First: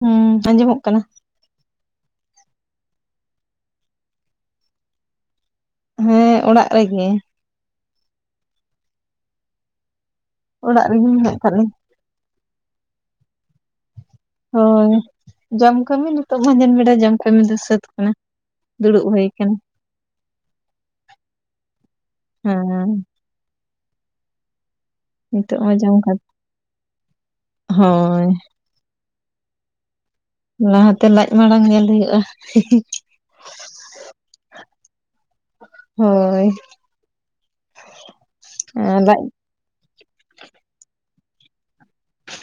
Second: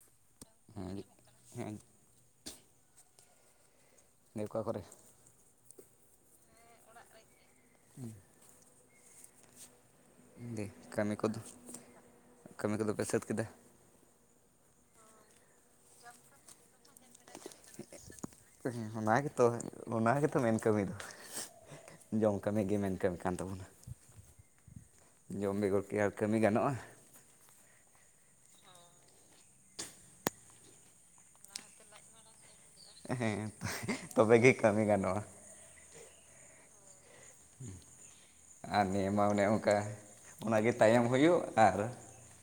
ᱦᱩᱸ, ᱟᱸᱡᱚᱢᱚᱜ ᱠᱟᱱᱟ ᱾ ᱦᱮᱸ ᱾ ᱱᱮ ᱚᱠᱟ ᱠᱚᱨᱮ? ᱦᱮᱸ, ᱚᱲᱟᱜ ᱨᱮᱜᱮ ᱾ [inaudible] ᱚᱲᱟᱜ ᱨᱮᱜᱮ ᱠᱟᱹᱢᱤ ᱢᱮᱱᱟᱜ ᱠᱚᱫᱚ ᱠᱟᱜ ᱞᱤᱧ ᱾ ᱠᱟᱹᱢᱤ ᱠᱚᱫᱚ ᱯᱮ ᱥᱟᱹᱛ ᱠᱮᱫᱟ? ᱦᱳᱭ, ᱡᱚᱢ ᱠᱟᱹᱢᱤ ᱱᱤᱛᱚᱜ ᱢᱟᱡᱟᱱ ᱵᱮᱲᱟ ᱡᱚᱢ ᱠᱟᱹᱢᱤ ᱫᱚ ᱥᱟᱹᱛ ᱠᱟᱱᱟ ᱾ ᱚᱱᱟ ᱜᱮᱛᱚ ᱚᱱᱟ ᱜᱮᱛᱚ ᱢᱮᱱ ᱠᱟᱹᱢᱤ ᱫᱚ, ᱡᱚᱢ ᱠᱟᱹᱢᱤ ᱜᱮ ᱦᱮᱸ ᱢᱮᱱ ᱠᱟᱹᱢᱤ ᱠᱟᱱ ᱛᱟᱵᱚᱱᱟ ᱱᱤᱛᱚᱜ ᱡᱚᱢ ᱢᱟ ᱵᱮᱜᱚᱨ ᱠᱤ ᱟᱨ ᱠᱟᱛᱮ ᱠᱟᱹᱢᱤ ᱜᱟᱱᱚᱜᱼᱟ ᱾ ᱦᱳᱭ ᱾ ᱞᱟᱦᱟᱛᱮ ᱞᱟᱡ ᱢᱟᱲᱟᱝ ᱧᱮᱞ ᱦᱩᱭᱩᱜᱼᱟ ᱾ ᱦᱮᱸ, ᱛᱚᱵᱮ ᱜᱮ ᱠᱟᱹᱢᱤ ᱜᱟᱱᱚᱜᱼᱟ ᱾ ᱦᱳᱭ ᱾ ᱟᱨ ᱱᱤᱭᱟᱹ ᱞᱟᱡ ᱢᱟ ᱚᱱᱮ ᱚᱱᱠᱟ ᱚᱱᱟ ᱜᱮ ᱛᱟᱭᱚᱢ ᱦᱩᱭᱩᱜ ᱟᱨ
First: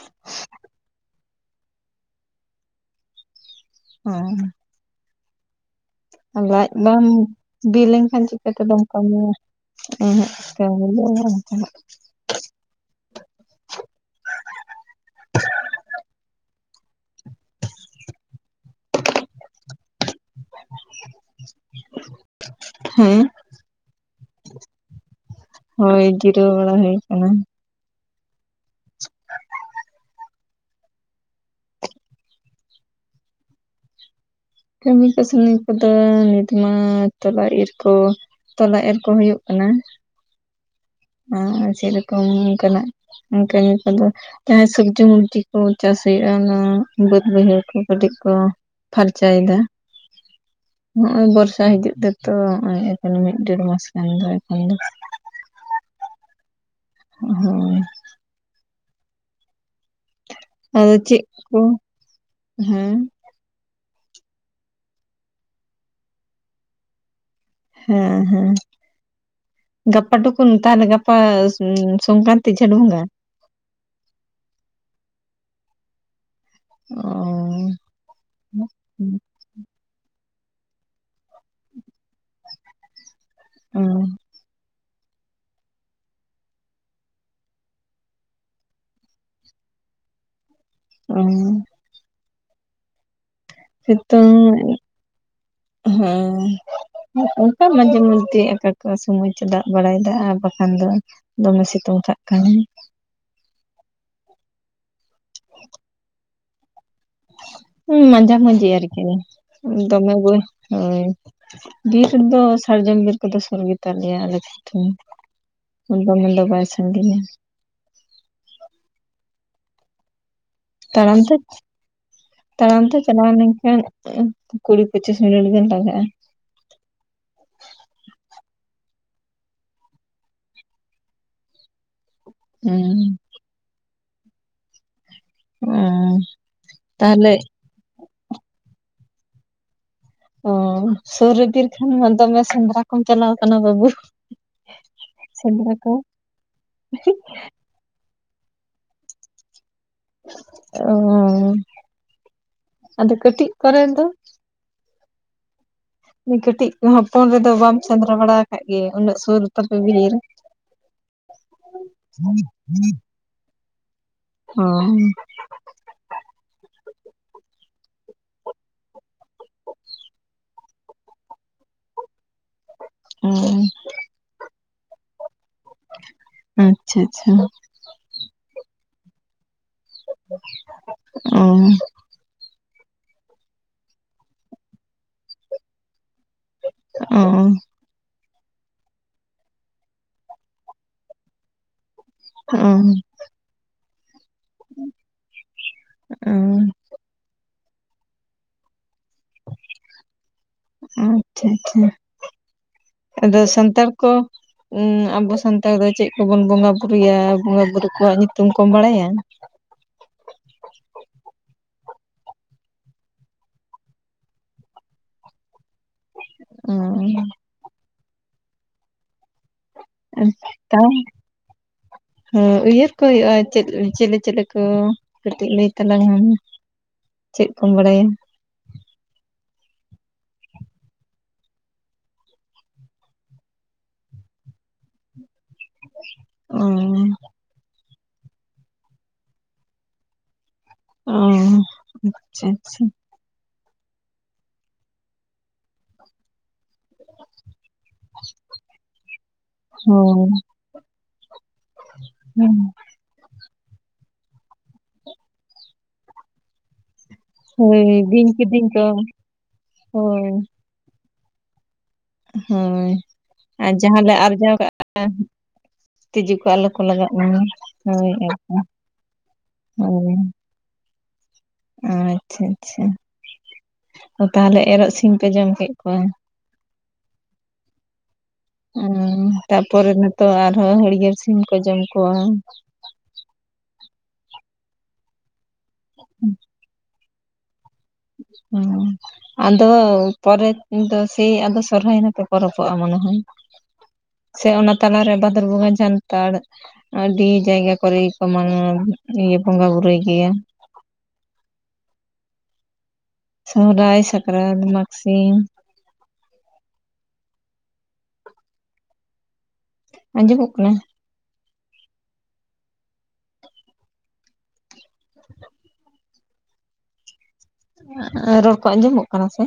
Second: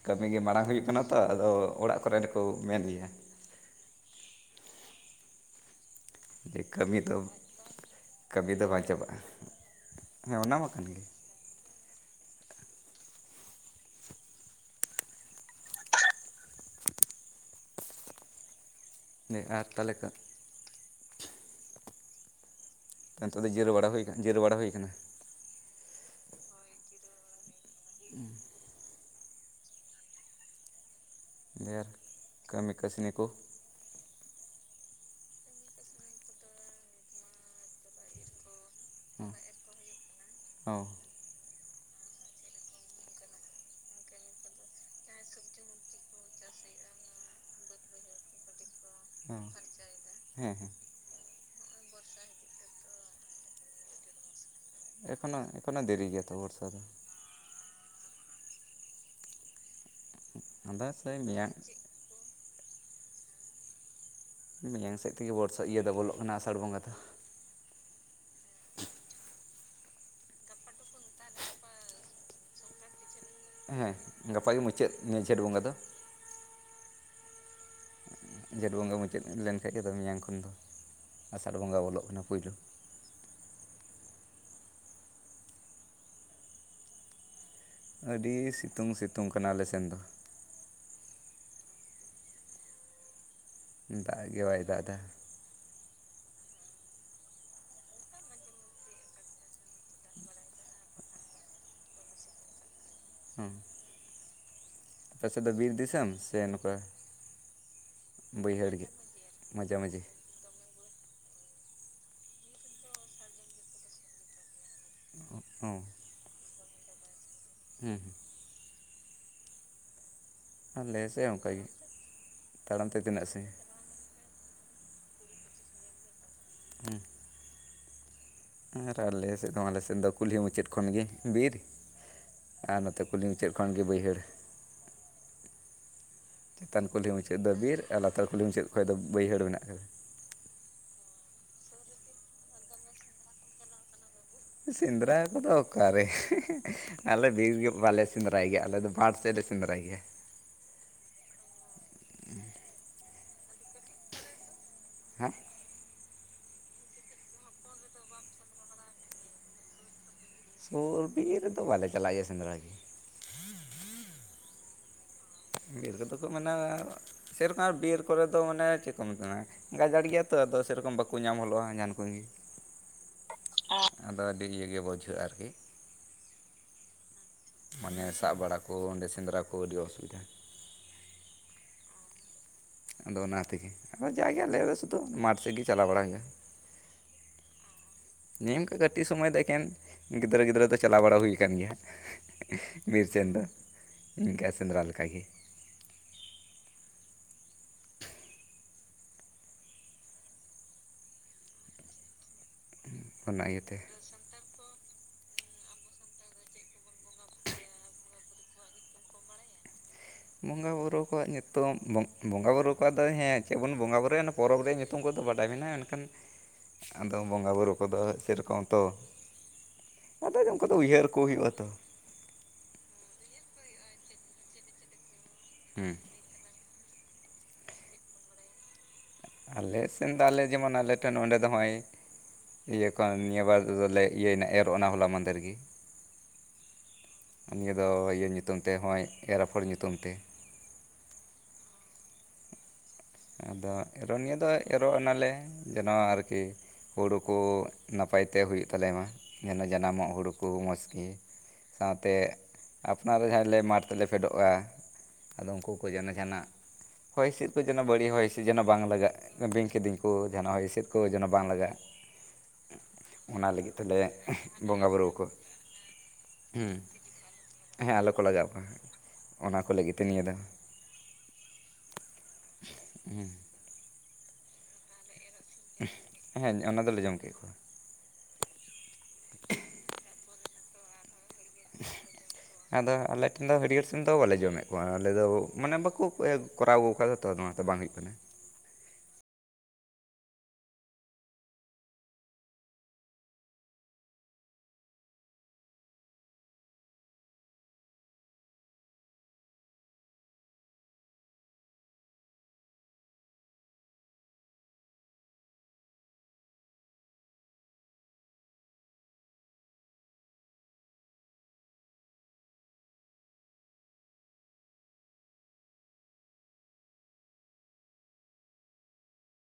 ᱠᱟᱹᱢᱤ ᱜᱮ ᱢᱟᱲᱟᱝ ᱦᱩᱭᱩᱜ ᱠᱟᱱᱟ ᱛᱚ, ᱟᱫᱚ ᱚᱲᱟᱜ ᱠᱚᱨᱮ ᱫᱚᱠᱚ ᱢᱮᱱ ᱜᱮᱭᱟ ᱾ ᱚ ᱾ ᱡᱮ ᱞᱟᱡ ᱠᱟᱹᱢᱤ ᱵᱟᱢ ᱫᱚ ᱵᱤ ᱞᱮᱱᱠᱷᱟᱱ ᱠᱟᱹᱢᱤ ᱪᱤᱠᱟᱹᱛᱮ ᱫᱚ ᱵᱟᱢ ᱵᱟᱝ ᱪᱟᱵᱟᱜᱼᱟ ᱠᱟᱹᱢᱤᱭᱟ ᱾ ᱩᱸᱦᱩᱸᱜ, ᱦᱮᱸ ᱚᱱᱟ ᱢᱟ ᱠᱟᱹᱢᱤ ᱠᱟᱱ ᱫᱚ ᱜᱮ ᱵᱟᱝ ᱜᱟᱱᱚᱜ ᱾ ᱮ ᱟᱨ ᱛᱟᱦᱚᱞᱮ ᱠᱷᱟᱡ [unintelligible] ᱦᱮᱸ ᱱᱤᱛᱚᱜ ᱫᱚ ᱡᱤᱨᱟᱹ ᱵᱟᱲᱟ ᱦᱩᱭ ᱟᱠᱟᱱᱟ, ᱡᱤᱨᱟᱹ ᱵᱟᱲᱟ ᱦᱩᱭ ᱟᱠᱟᱱᱟ ᱾ ᱦᱳᱭ, ᱡᱤᱨᱟᱹᱣ ᱵᱟᱲᱟ ᱦᱩᱭ ᱟᱠᱟᱱᱟ ᱾ ᱩᱦᱩᱸ ᱾ [unintelligible] ᱰᱮᱨ ᱠᱟᱹᱢᱤ ᱠᱟᱹᱥᱱᱤ ᱠᱚ ᱠᱟᱹᱢᱤ ᱠᱟᱹᱥᱱᱤ ᱠᱚᱫᱚ ᱱᱤᱛ ᱢᱟ ᱛᱚᱞᱟ ᱤᱨ ᱠᱚ ᱛᱚᱞᱟ ᱮᱨ ᱠᱚ ᱦᱳᱭᱳᱜ ᱚ ᱠᱟᱱᱟ ᱚ ᱟᱨ ᱥᱮᱨᱚᱠᱚᱢ ᱚᱱᱠᱟᱱᱟᱜ ᱠᱟᱢᱤ ᱠᱚᱫᱚ ᱡᱟᱦᱟᱸᱭ ᱥᱚᱵᱽᱡᱤ ᱢᱚᱵᱡᱤ ᱠᱚ ᱪᱟᱥ ᱦᱩᱭᱩᱜᱼᱟ ᱚᱱᱟ ᱵᱟᱹᱫ ᱵᱟᱹᱭᱦᱟᱹᱲ ᱠᱚ ᱠᱟᱹᱴᱤᱡ ᱠᱚ ᱯᱷᱟᱨᱪᱟᱭ ᱮᱫᱟ ᱦᱮᱸ ᱦᱮᱸ ᱱᱚᱜᱼᱚᱭ ᱵᱚᱨᱥᱟ ᱦᱤᱡᱩᱜ ᱛᱮᱛᱚ ᱱᱚᱜᱼᱚᱭ ᱮᱠᱷᱚᱱ ᱢᱤᱫ ᱰᱮᱲ ᱢᱟᱥ ᱜᱟᱱ ᱫᱚ ᱮᱠᱷᱚᱱ ᱫᱚ ᱮᱠᱷᱚᱱᱚ ᱮᱠᱷᱚᱱᱚ ᱫᱮᱨᱤ ᱜᱮᱭᱟᱛᱚ ᱵᱚᱨᱥᱟ ᱫᱚ ᱦᱳᱭ ᱟᱫᱚ ᱥᱮᱭ ᱪᱮᱫ ᱢᱮᱭᱟᱝ ᱠᱚ ᱦᱮᱸ ᱢᱮᱭᱟᱝ ᱥᱮᱫ ᱛᱮᱜᱮ ᱵᱚᱨᱥᱟ ᱤᱭᱟᱹ ᱫᱚ ᱵᱚᱞᱚᱜ ᱠᱟᱱᱟ ᱟᱥᱟᱲ ᱵᱚᱸᱜᱟ ᱫᱚ ᱦᱮᱸ ᱦᱮᱸ ᱜᱟᱯᱟ ᱴᱩᱠᱩᱱ ᱛᱟᱦᱚᱞᱮ ᱜᱟᱯᱟ ᱩ ᱥᱚᱝᱠᱨᱟᱱᱛᱤ ᱡᱷᱮᱴ ᱵᱚᱸᱜᱟ ᱜᱟᱯᱟᱜᱮ ᱢᱩᱪᱟᱹᱫ ᱡᱷᱮᱸᱴ ᱵᱚᱸᱜᱟ ᱫᱚ ᱚᱻ ᱡᱷᱮᱸᱴ ᱵᱚᱸᱜᱟ ᱢᱩᱪᱟᱹᱫ ᱞᱮᱱᱠᱷᱟᱡ ᱜᱮ ᱢᱮᱭᱟᱝ ᱠᱷᱚᱱ ᱫᱚ ᱟᱥᱟᱲ ᱵᱚᱸᱜᱟ ᱵᱚᱞᱚᱜ ᱠᱟᱱᱟ ᱯᱩᱭᱞᱩ ᱚ ᱟᱹᱰᱤ ᱥᱤᱛᱩᱝ ᱥᱤᱛᱩᱝ ᱠᱟᱱᱟ ᱟᱞᱮ ᱥᱮᱱ ᱫᱚ ᱦᱩᱸ ᱥᱤᱛᱩᱝ ᱫᱟᱜ ᱜᱮ ᱵᱟᱭ ᱫᱟᱜ ᱮᱫᱟ ᱦᱩᱸ ᱚᱱᱠᱟ ᱢᱟᱡᱷᱮ ᱢᱚᱫᱫᱷᱮ ᱚᱠᱟ ᱠᱚ ᱥᱚᱢᱚᱭ ᱪᱚ ᱫᱟᱜ ᱵᱟᱲᱟᱭᱮᱫᱟ ᱟᱨ ᱵᱟᱠᱷᱟᱱ ᱫᱚ ᱫᱚᱢᱮ ᱥᱤᱛᱩᱝ ᱠᱟᱜ ᱠᱟᱱᱟᱭ ᱦᱚᱸ ᱟᱯᱮ ᱥᱮᱫ ᱫᱚ ᱵᱤᱨ ᱫᱤᱥᱚᱢ ᱥᱮ ᱱᱚᱝᱠᱟ ᱦᱩᱸ ᱢᱟᱡᱷᱟ ᱢᱟᱹᱡᱷᱤ ᱵᱟᱹᱭᱦᱟᱹᱲ ᱜᱮ ᱟᱨᱠᱤ ᱢᱟᱡᱷᱟ ᱢᱟᱹᱡᱷᱤ ᱫᱚᱢᱮ ᱦᱳᱭ ᱵᱤᱨ ᱨᱮᱫᱚ ᱥᱟᱨᱡᱚᱢ ᱵᱤᱨ ᱠᱚᱫᱚ ᱥᱩᱨ ᱜᱮ ᱛᱟᱞᱮᱭᱟ ᱟᱞᱮ ᱴᱷᱮᱱ ᱚ ᱫᱚᱢᱮ ᱫᱚ ᱵᱟᱭ ᱥᱟᱺᱜᱤᱧᱟ ᱦᱮᱸ ᱟᱞᱮ ᱥᱮᱫ ᱛᱟᱲᱟᱢᱛᱮ ᱚᱱᱠᱟ ᱜᱮ ᱛᱟᱲᱟᱢ ᱛᱟᱲᱟᱢᱛᱮ ᱛᱮ ᱛᱤᱱᱟᱹᱜ ᱪᱟᱞᱟᱣ ᱥᱟᱺᱜᱤᱧ ᱞᱮᱱᱠᱷᱟᱱ ᱠᱩᱲᱤ ᱯᱚᱸᱪᱤᱥ ᱢᱤᱱᱤᱴ ᱜᱟᱱ ᱞᱟᱜᱟᱜᱼᱟ ᱟᱨ ᱟᱞᱮ ᱥᱮᱫ ᱫᱚ ᱟᱞᱮᱥᱮᱫ ᱫᱚ ᱠᱩᱞᱦᱤ ᱢᱩᱪᱟᱹᱫ ᱠᱷᱚᱱᱜᱮ ᱵᱤᱨ ᱟᱨ ᱱᱚᱛᱮ ᱦᱩᱸ ᱠᱩᱞᱦᱤ ᱢᱩᱪᱟ. ᱫ ᱠᱷᱚᱱ ᱜᱮ ᱵᱟᱹᱭᱦᱟᱹᱲ ᱚᱸ ᱪᱮᱛᱟᱱ ᱠᱩᱞᱦᱤ ᱢᱩᱪᱟᱹᱫ ᱫᱚ ᱵᱤᱨ ᱟᱨ ᱞᱟᱛᱟᱨ ᱠᱩᱞᱦᱤ ᱢᱩᱪᱟᱹᱫ ᱠᱷᱚᱱ ᱫᱚ ᱵᱟᱹᱭᱦᱟᱹᱲ ᱢᱮᱱᱟᱜ ᱠᱟᱫᱟ ᱚ ᱥᱩᱨ ᱨᱮ ᱵᱤᱨ ᱠᱷᱟᱱ ᱢᱟ ᱫᱚᱢᱮ ᱥᱮᱸᱫᱽᱨᱟ ᱠᱚᱢ ᱪᱟᱞᱟᱣ ᱠᱟᱱᱟ ᱵᱟᱹᱵᱩ ᱥᱮᱸᱫᱽᱨᱟ ᱠᱚᱫᱚ ᱥᱮᱸᱫᱽᱨᱟ ᱠᱚ ᱚᱠᱟᱨᱮ ᱟᱞᱮ ᱵᱤᱨ ᱜᱮ ᱵᱟᱞᱮ ᱥᱮᱸᱫᱽᱨᱟᱭ ᱜᱮᱭᱟ ᱟᱞᱮ ᱫᱚ ᱢᱟᱴ ᱥᱮᱫ ᱞᱮ ᱥᱮᱸᱫᱽᱨᱟᱭ ᱜᱮᱭᱟ ᱚ ᱟᱫᱚ ᱠᱟᱹᱴᱤᱡ ᱠᱚᱨᱮ ᱫᱚ ᱮᱸᱜ ᱠᱟᱹᱴᱤᱡ ᱦᱚᱯᱚᱱ ᱨᱮᱫᱚ ᱵᱟᱢ ᱥᱮᱸᱫᱽᱨᱟ ᱵᱟᱲᱟ ᱟᱠᱟᱫ ᱜᱮ ᱩᱱᱟᱹᱜ ᱥᱩᱨ ᱨᱮ ᱛᱟᱯᱮ ᱵᱤᱨ ᱥᱩᱨ ᱵᱤᱨ ᱨᱮᱫᱚ ᱵᱟᱞᱮ ᱪᱟᱞᱟᱜ ᱜᱮᱭᱟ ᱥᱮᱸᱫᱽᱨᱟ ᱜᱮ ᱚᱸ ᱵᱤᱨ ᱠᱚᱫᱚ ᱠᱚ ᱢᱮᱱᱮ ᱥᱮᱨᱚᱠᱚᱢ ᱵᱤᱨ ᱠᱚᱨᱮ ᱫᱚ ᱢᱟᱱᱮ ᱪᱮᱫ ᱠᱚ [unintelligible] ᱜᱟᱡᱟᱲ ᱜᱮᱭᱟ ᱛᱚ ᱟᱫᱚ ᱥᱮᱨᱚᱠᱚᱢ ᱵᱟᱠᱚ ᱧᱟᱢ ᱦᱚᱞᱚᱜᱼᱟ ᱡᱟᱦᱟᱱ ᱠᱚᱜᱮ ᱚ ᱟᱫᱚ ᱟᱹᱰᱤ ᱤᱭᱟᱹ ᱜᱮ ᱵᱩᱡᱷᱟᱹᱜᱼᱟ ᱟᱨᱠᱤ ᱟᱪᱪᱷᱟ ᱟᱪᱪᱷᱟ ᱢᱟᱱᱮ ᱥᱟᱵ ᱵᱟᱲᱟ ᱠᱚ ᱚᱸᱰᱮ ᱥᱮᱸᱫᱽᱨᱟ ᱠᱚ ᱟᱹᱰᱤ ᱚᱥᱩᱵᱤᱫᱷᱟ ᱚ ᱟᱫᱚ ᱚᱱᱟ ᱛᱮᱜᱮ ᱟᱫᱚ ᱡᱟᱜᱮ ᱟᱞᱮ ᱫᱚ ᱥᱩᱫᱷᱩ ᱢᱟᱴᱷ ᱥᱮᱫ ᱜᱮ ᱪᱟᱞᱟ ᱵᱟᱲᱟ ᱦᱩᱭᱩᱜᱼᱟ ᱚᱻ ᱱᱤᱱᱠᱟᱹ ᱠᱟᱹᱴᱤᱡ ᱥᱚᱢᱚᱭ ᱫᱚ ᱮᱠᱮᱱ ᱜᱤᱫᱽᱨᱟᱹ ᱜᱤᱫᱽᱨᱟᱹ ᱫᱚ ᱪᱟᱞᱟᱣ ᱵᱟᱲᱟ ᱦᱩᱭ ᱠᱟᱱ ᱜᱮᱭᱟ ᱚ ᱵᱤᱨ ᱥᱮᱫ ᱫᱚ ᱤᱱᱠᱟᱹ ᱥᱮᱸᱫᱽᱨᱟ ᱞᱮᱠᱟᱜᱮ ᱩ ᱟᱪᱪᱷᱟ ᱟᱪᱪᱷᱟ ᱟᱫᱚ ᱚᱱᱟ ᱤᱭᱟᱹᱛᱮ ᱥᱟᱱᱛᱟᱲ ᱠᱚ ᱩ ᱟᱵᱚ ᱥᱟᱱᱛᱟᱲ ᱫᱚ ᱪᱮᱫ ᱠᱚᱵᱚᱱ ᱵᱚᱸᱜᱟ ᱵᱩᱨᱩᱭᱟ ᱵᱚᱸᱜᱟ ᱵᱩᱨᱩ ᱠᱚᱣᱟᱜ ᱧᱩᱛᱩᱢ ᱠᱚᱢ ᱵᱟᱲᱟᱭᱟ? ᱵᱚᱸᱜᱟ ᱵᱩᱨᱩ ᱠᱚᱣᱟᱜ ᱧᱩᱛᱩᱢ ᱵᱚᱸᱜᱟ ᱵᱩᱨᱩ ᱠᱚᱣᱟᱜ ᱫᱚ ᱦᱮᱸ ᱪᱮᱫ ᱵᱚᱱ ᱵᱚᱸᱜᱟ ᱵᱩᱨᱩᱭᱟ ᱯᱚᱨᱚᱵᱽ ᱨᱮᱭᱟᱜ ᱧᱩᱛᱩᱢ ᱠᱚᱫᱚ ᱵᱟᱰᱟᱭ ᱢᱮᱱᱟᱜᱼᱟ ᱮᱱᱠᱷᱟᱱ ᱚ ᱟᱫᱚ ᱵᱚᱸᱜᱟᱼᱵᱩᱨᱩ ᱠᱚᱫᱚ ᱥᱮᱨᱚᱠᱚᱢ ᱛᱚ ᱟᱫᱚ ᱩᱱᱠᱩ ᱫᱚ ᱩᱭᱦᱟᱹᱨ ᱠᱚ ᱦᱩᱭᱩᱜ ᱟ ᱛᱚ ᱦᱮ ᱩᱭᱦᱟᱹᱨ ᱠᱚ ᱦᱩᱭᱩᱜᱼᱟ ᱪᱮᱫ ᱪᱮᱞᱮ ᱪᱮᱞᱮ ᱠᱚ ᱠᱟᱹᱴᱤᱡ ᱞᱟᱹᱭ ᱦᱮᱸ ᱛᱟᱞᱟᱝ ᱢᱮ ᱪᱮᱫ ᱠᱚᱢ ᱵᱟᱲᱟᱭᱟ ᱟᱞᱮ ᱥᱮᱱ ᱫᱚ ᱟᱞᱮ ᱡᱮᱢᱚᱱ ᱟᱞᱮ ᱴᱷᱮᱱ ᱚᱸᱰᱮ ᱫᱚ ᱦᱚᱜᱼᱚᱭ ᱤᱭᱟᱹ ᱠᱷᱚᱱ ᱱᱤᱭᱟᱹ ᱵᱟᱨᱫᱚᱞᱮ ᱤᱭᱟᱹᱭ ᱱᱟ ᱮᱨᱚᱜᱱᱟ ᱦᱚᱞᱟ ᱢᱟᱫᱷᱮᱨ ᱜᱮ ᱚ ᱱᱤᱭᱟᱹ ᱫᱚ ᱤᱭᱟᱹ ᱧᱩᱛᱩᱢ ᱛᱮ ᱦᱚᱜᱼᱚᱸᱚᱭ ᱮᱨᱟᱯᱷᱚᱲ ᱧᱩᱛᱩᱢᱛᱮ ᱚ ᱟᱪᱪᱷᱟ ᱟᱪᱪᱷᱟ ᱟᱫᱚ ᱮᱨᱚᱜ ᱱᱤᱭᱟᱹ ᱫᱚ ᱮᱨᱚᱜ ᱮᱱᱟᱞᱮ ᱡᱮᱱᱚ ᱟᱨᱠᱤ ᱦᱩᱲᱩ ᱠᱚ ᱱᱟᱯᱟᱭ ᱛᱮ ᱦᱩᱭᱩᱜ ᱛᱟᱞᱮᱢᱟ ᱡᱮᱱᱚ ᱡᱟᱱᱟᱢᱚᱜ ᱦᱩᱲᱩ ᱦᱳᱭ ᱠᱚ ᱢᱚᱡᱽ ᱜᱮ ᱥᱟᱶᱛᱮ ᱟᱯᱱᱟᱨ ᱨᱮ ᱡᱟᱦᱟᱸ ᱞᱮ ᱢᱟᱴᱷ ᱛᱮᱞᱮ ᱯᱷᱮᱰᱚᱜᱼᱟ ᱟᱫᱚ ᱩᱱᱠᱩ ᱠᱚ ᱡᱮᱱᱚ ᱡᱟᱦᱟᱱᱟᱜ ᱦᱚᱭ ᱦᱤᱸᱥᱤᱫ ᱠᱚ ᱦᱳᱭ ᱡᱮᱱᱚ ᱵᱟᱹᱲᱤᱡ ᱦᱚᱭ ᱵᱤᱧ ᱦᱤᱸᱥᱤᱫ ᱡᱮᱱᱚ ᱠᱤᱫᱤᱧ ᱠᱚ ᱵᱟᱝ ᱞᱟᱜᱟᱜ ᱵᱤᱧ ᱠᱤᱫᱤᱧ ᱠᱚ ᱦᱳᱭ ᱡᱟᱦᱟ ᱦᱚᱭ ᱦᱤᱸᱥᱤᱫ ᱠᱚ ᱡᱮᱱᱚ ᱵᱟᱝ ᱞᱟᱜᱟᱜ ᱦᱳᱭ ᱚᱱᱟ ᱟᱨ ᱞᱟᱹᱜᱤᱫ ᱡᱟᱦᱟᱸ ᱛᱮᱞᱮ ᱞᱮ ᱟᱨᱡᱟᱣ ᱠᱟᱜᱼᱟ ᱵᱚᱸᱜᱟᱵᱩᱨᱩ ᱟᱠᱚᱣᱟ ᱛᱤᱡᱩ ᱠᱚ ᱟᱞᱚ ᱠᱚ ᱦᱩᱸ ᱞᱟᱜᱟᱜ ᱢᱟ ᱦᱮᱸ ᱦᱳᱭ ᱟᱞᱚ ᱠᱚ ᱞᱟᱜᱟᱣᱼᱟ ᱚᱱᱟ ᱠᱚ ᱞᱟᱹᱜᱤᱫ ᱛᱮ ᱱᱤᱭᱟᱹ ᱫᱚᱼᱼ ᱚ ᱟᱪᱪᱷᱟ ᱟᱪᱪᱷᱟ ᱦᱮᱸ ᱛᱟᱦᱚᱞᱮ ᱮᱨᱚᱜ ᱥᱤᱢ ᱯᱮ ᱡᱚᱢ ᱠᱮᱫ ᱠᱚᱣᱟ᱾ ᱦᱮᱸ ᱚᱱᱟ ᱫᱚᱞᱮ ᱡᱚᱢ ᱠᱮᱫ ᱠᱚᱣᱟ᱾ ᱛᱟᱯᱚᱨᱮ ᱱᱤᱛᱚᱜ ᱟᱨᱦᱚᱸ ᱦᱟᱹᱲᱭᱟᱹᱲ ᱥᱤᱢ ᱠᱚ ᱡᱚᱢ ᱠᱚᱣᱟ᱾ ᱟᱫᱚ ᱟᱞᱮᱴᱷᱮᱱ ᱫᱚ ᱦᱟᱹᱲᱭᱟᱹᱲ ᱥᱤᱢ ᱫᱚ ᱵᱟᱞᱮ ᱡᱚᱢᱮᱫ ᱠᱚᱣᱟ ᱟᱞᱮᱫᱚ ᱢᱟᱱᱮ ᱵᱟᱠᱚ ᱠᱚᱨᱟᱣ ᱟᱹᱜᱩ ᱟᱠᱟᱫᱟᱼᱼ ᱛᱚ ᱱᱚᱣᱟ ᱫᱚ ᱵᱟᱝ ᱦᱩᱭᱩᱜ ᱠᱟᱱᱟ᱾ ᱦᱩᱸ ᱟᱫᱚ ᱯᱚᱨᱮ ᱫᱚ ᱥᱮᱭ ᱟᱫᱚ ᱥᱚᱨᱦᱟᱭ ᱱᱟᱛᱮ ᱯᱚᱨᱚᱵᱚᱜᱼᱟ ᱢᱚᱱᱮ ᱦᱚᱭ ᱥᱮ ᱚᱱᱟ ᱛᱟᱞᱟᱨᱮ ᱵᱷᱟᱫᱚᱨ ᱵᱚᱸᱜᱟ ᱡᱟᱱᱛᱷᱟᱲ ᱟᱹᱰᱤ ᱡᱟᱭᱜᱟ ᱠᱚᱨᱮ ᱜᱮᱠᱚ ᱢᱟᱱᱟᱣᱟ ᱵᱚᱸᱜᱟ ᱵᱩᱨᱩᱭ ᱜᱮᱭᱟ᱾ ᱥᱚᱦᱚᱨᱟᱭ ᱥᱟᱠᱨᱟᱛ ᱢᱟᱜᱷ ᱥᱤᱢ ᱟᱸᱡᱚᱢᱚᱜ ᱠᱟᱱᱟ᱾ [inaudible] ᱨᱚᱲ ᱠᱚ ᱟᱸᱡᱚᱢᱚᱜ ᱠᱟᱱᱟ ᱥᱮ?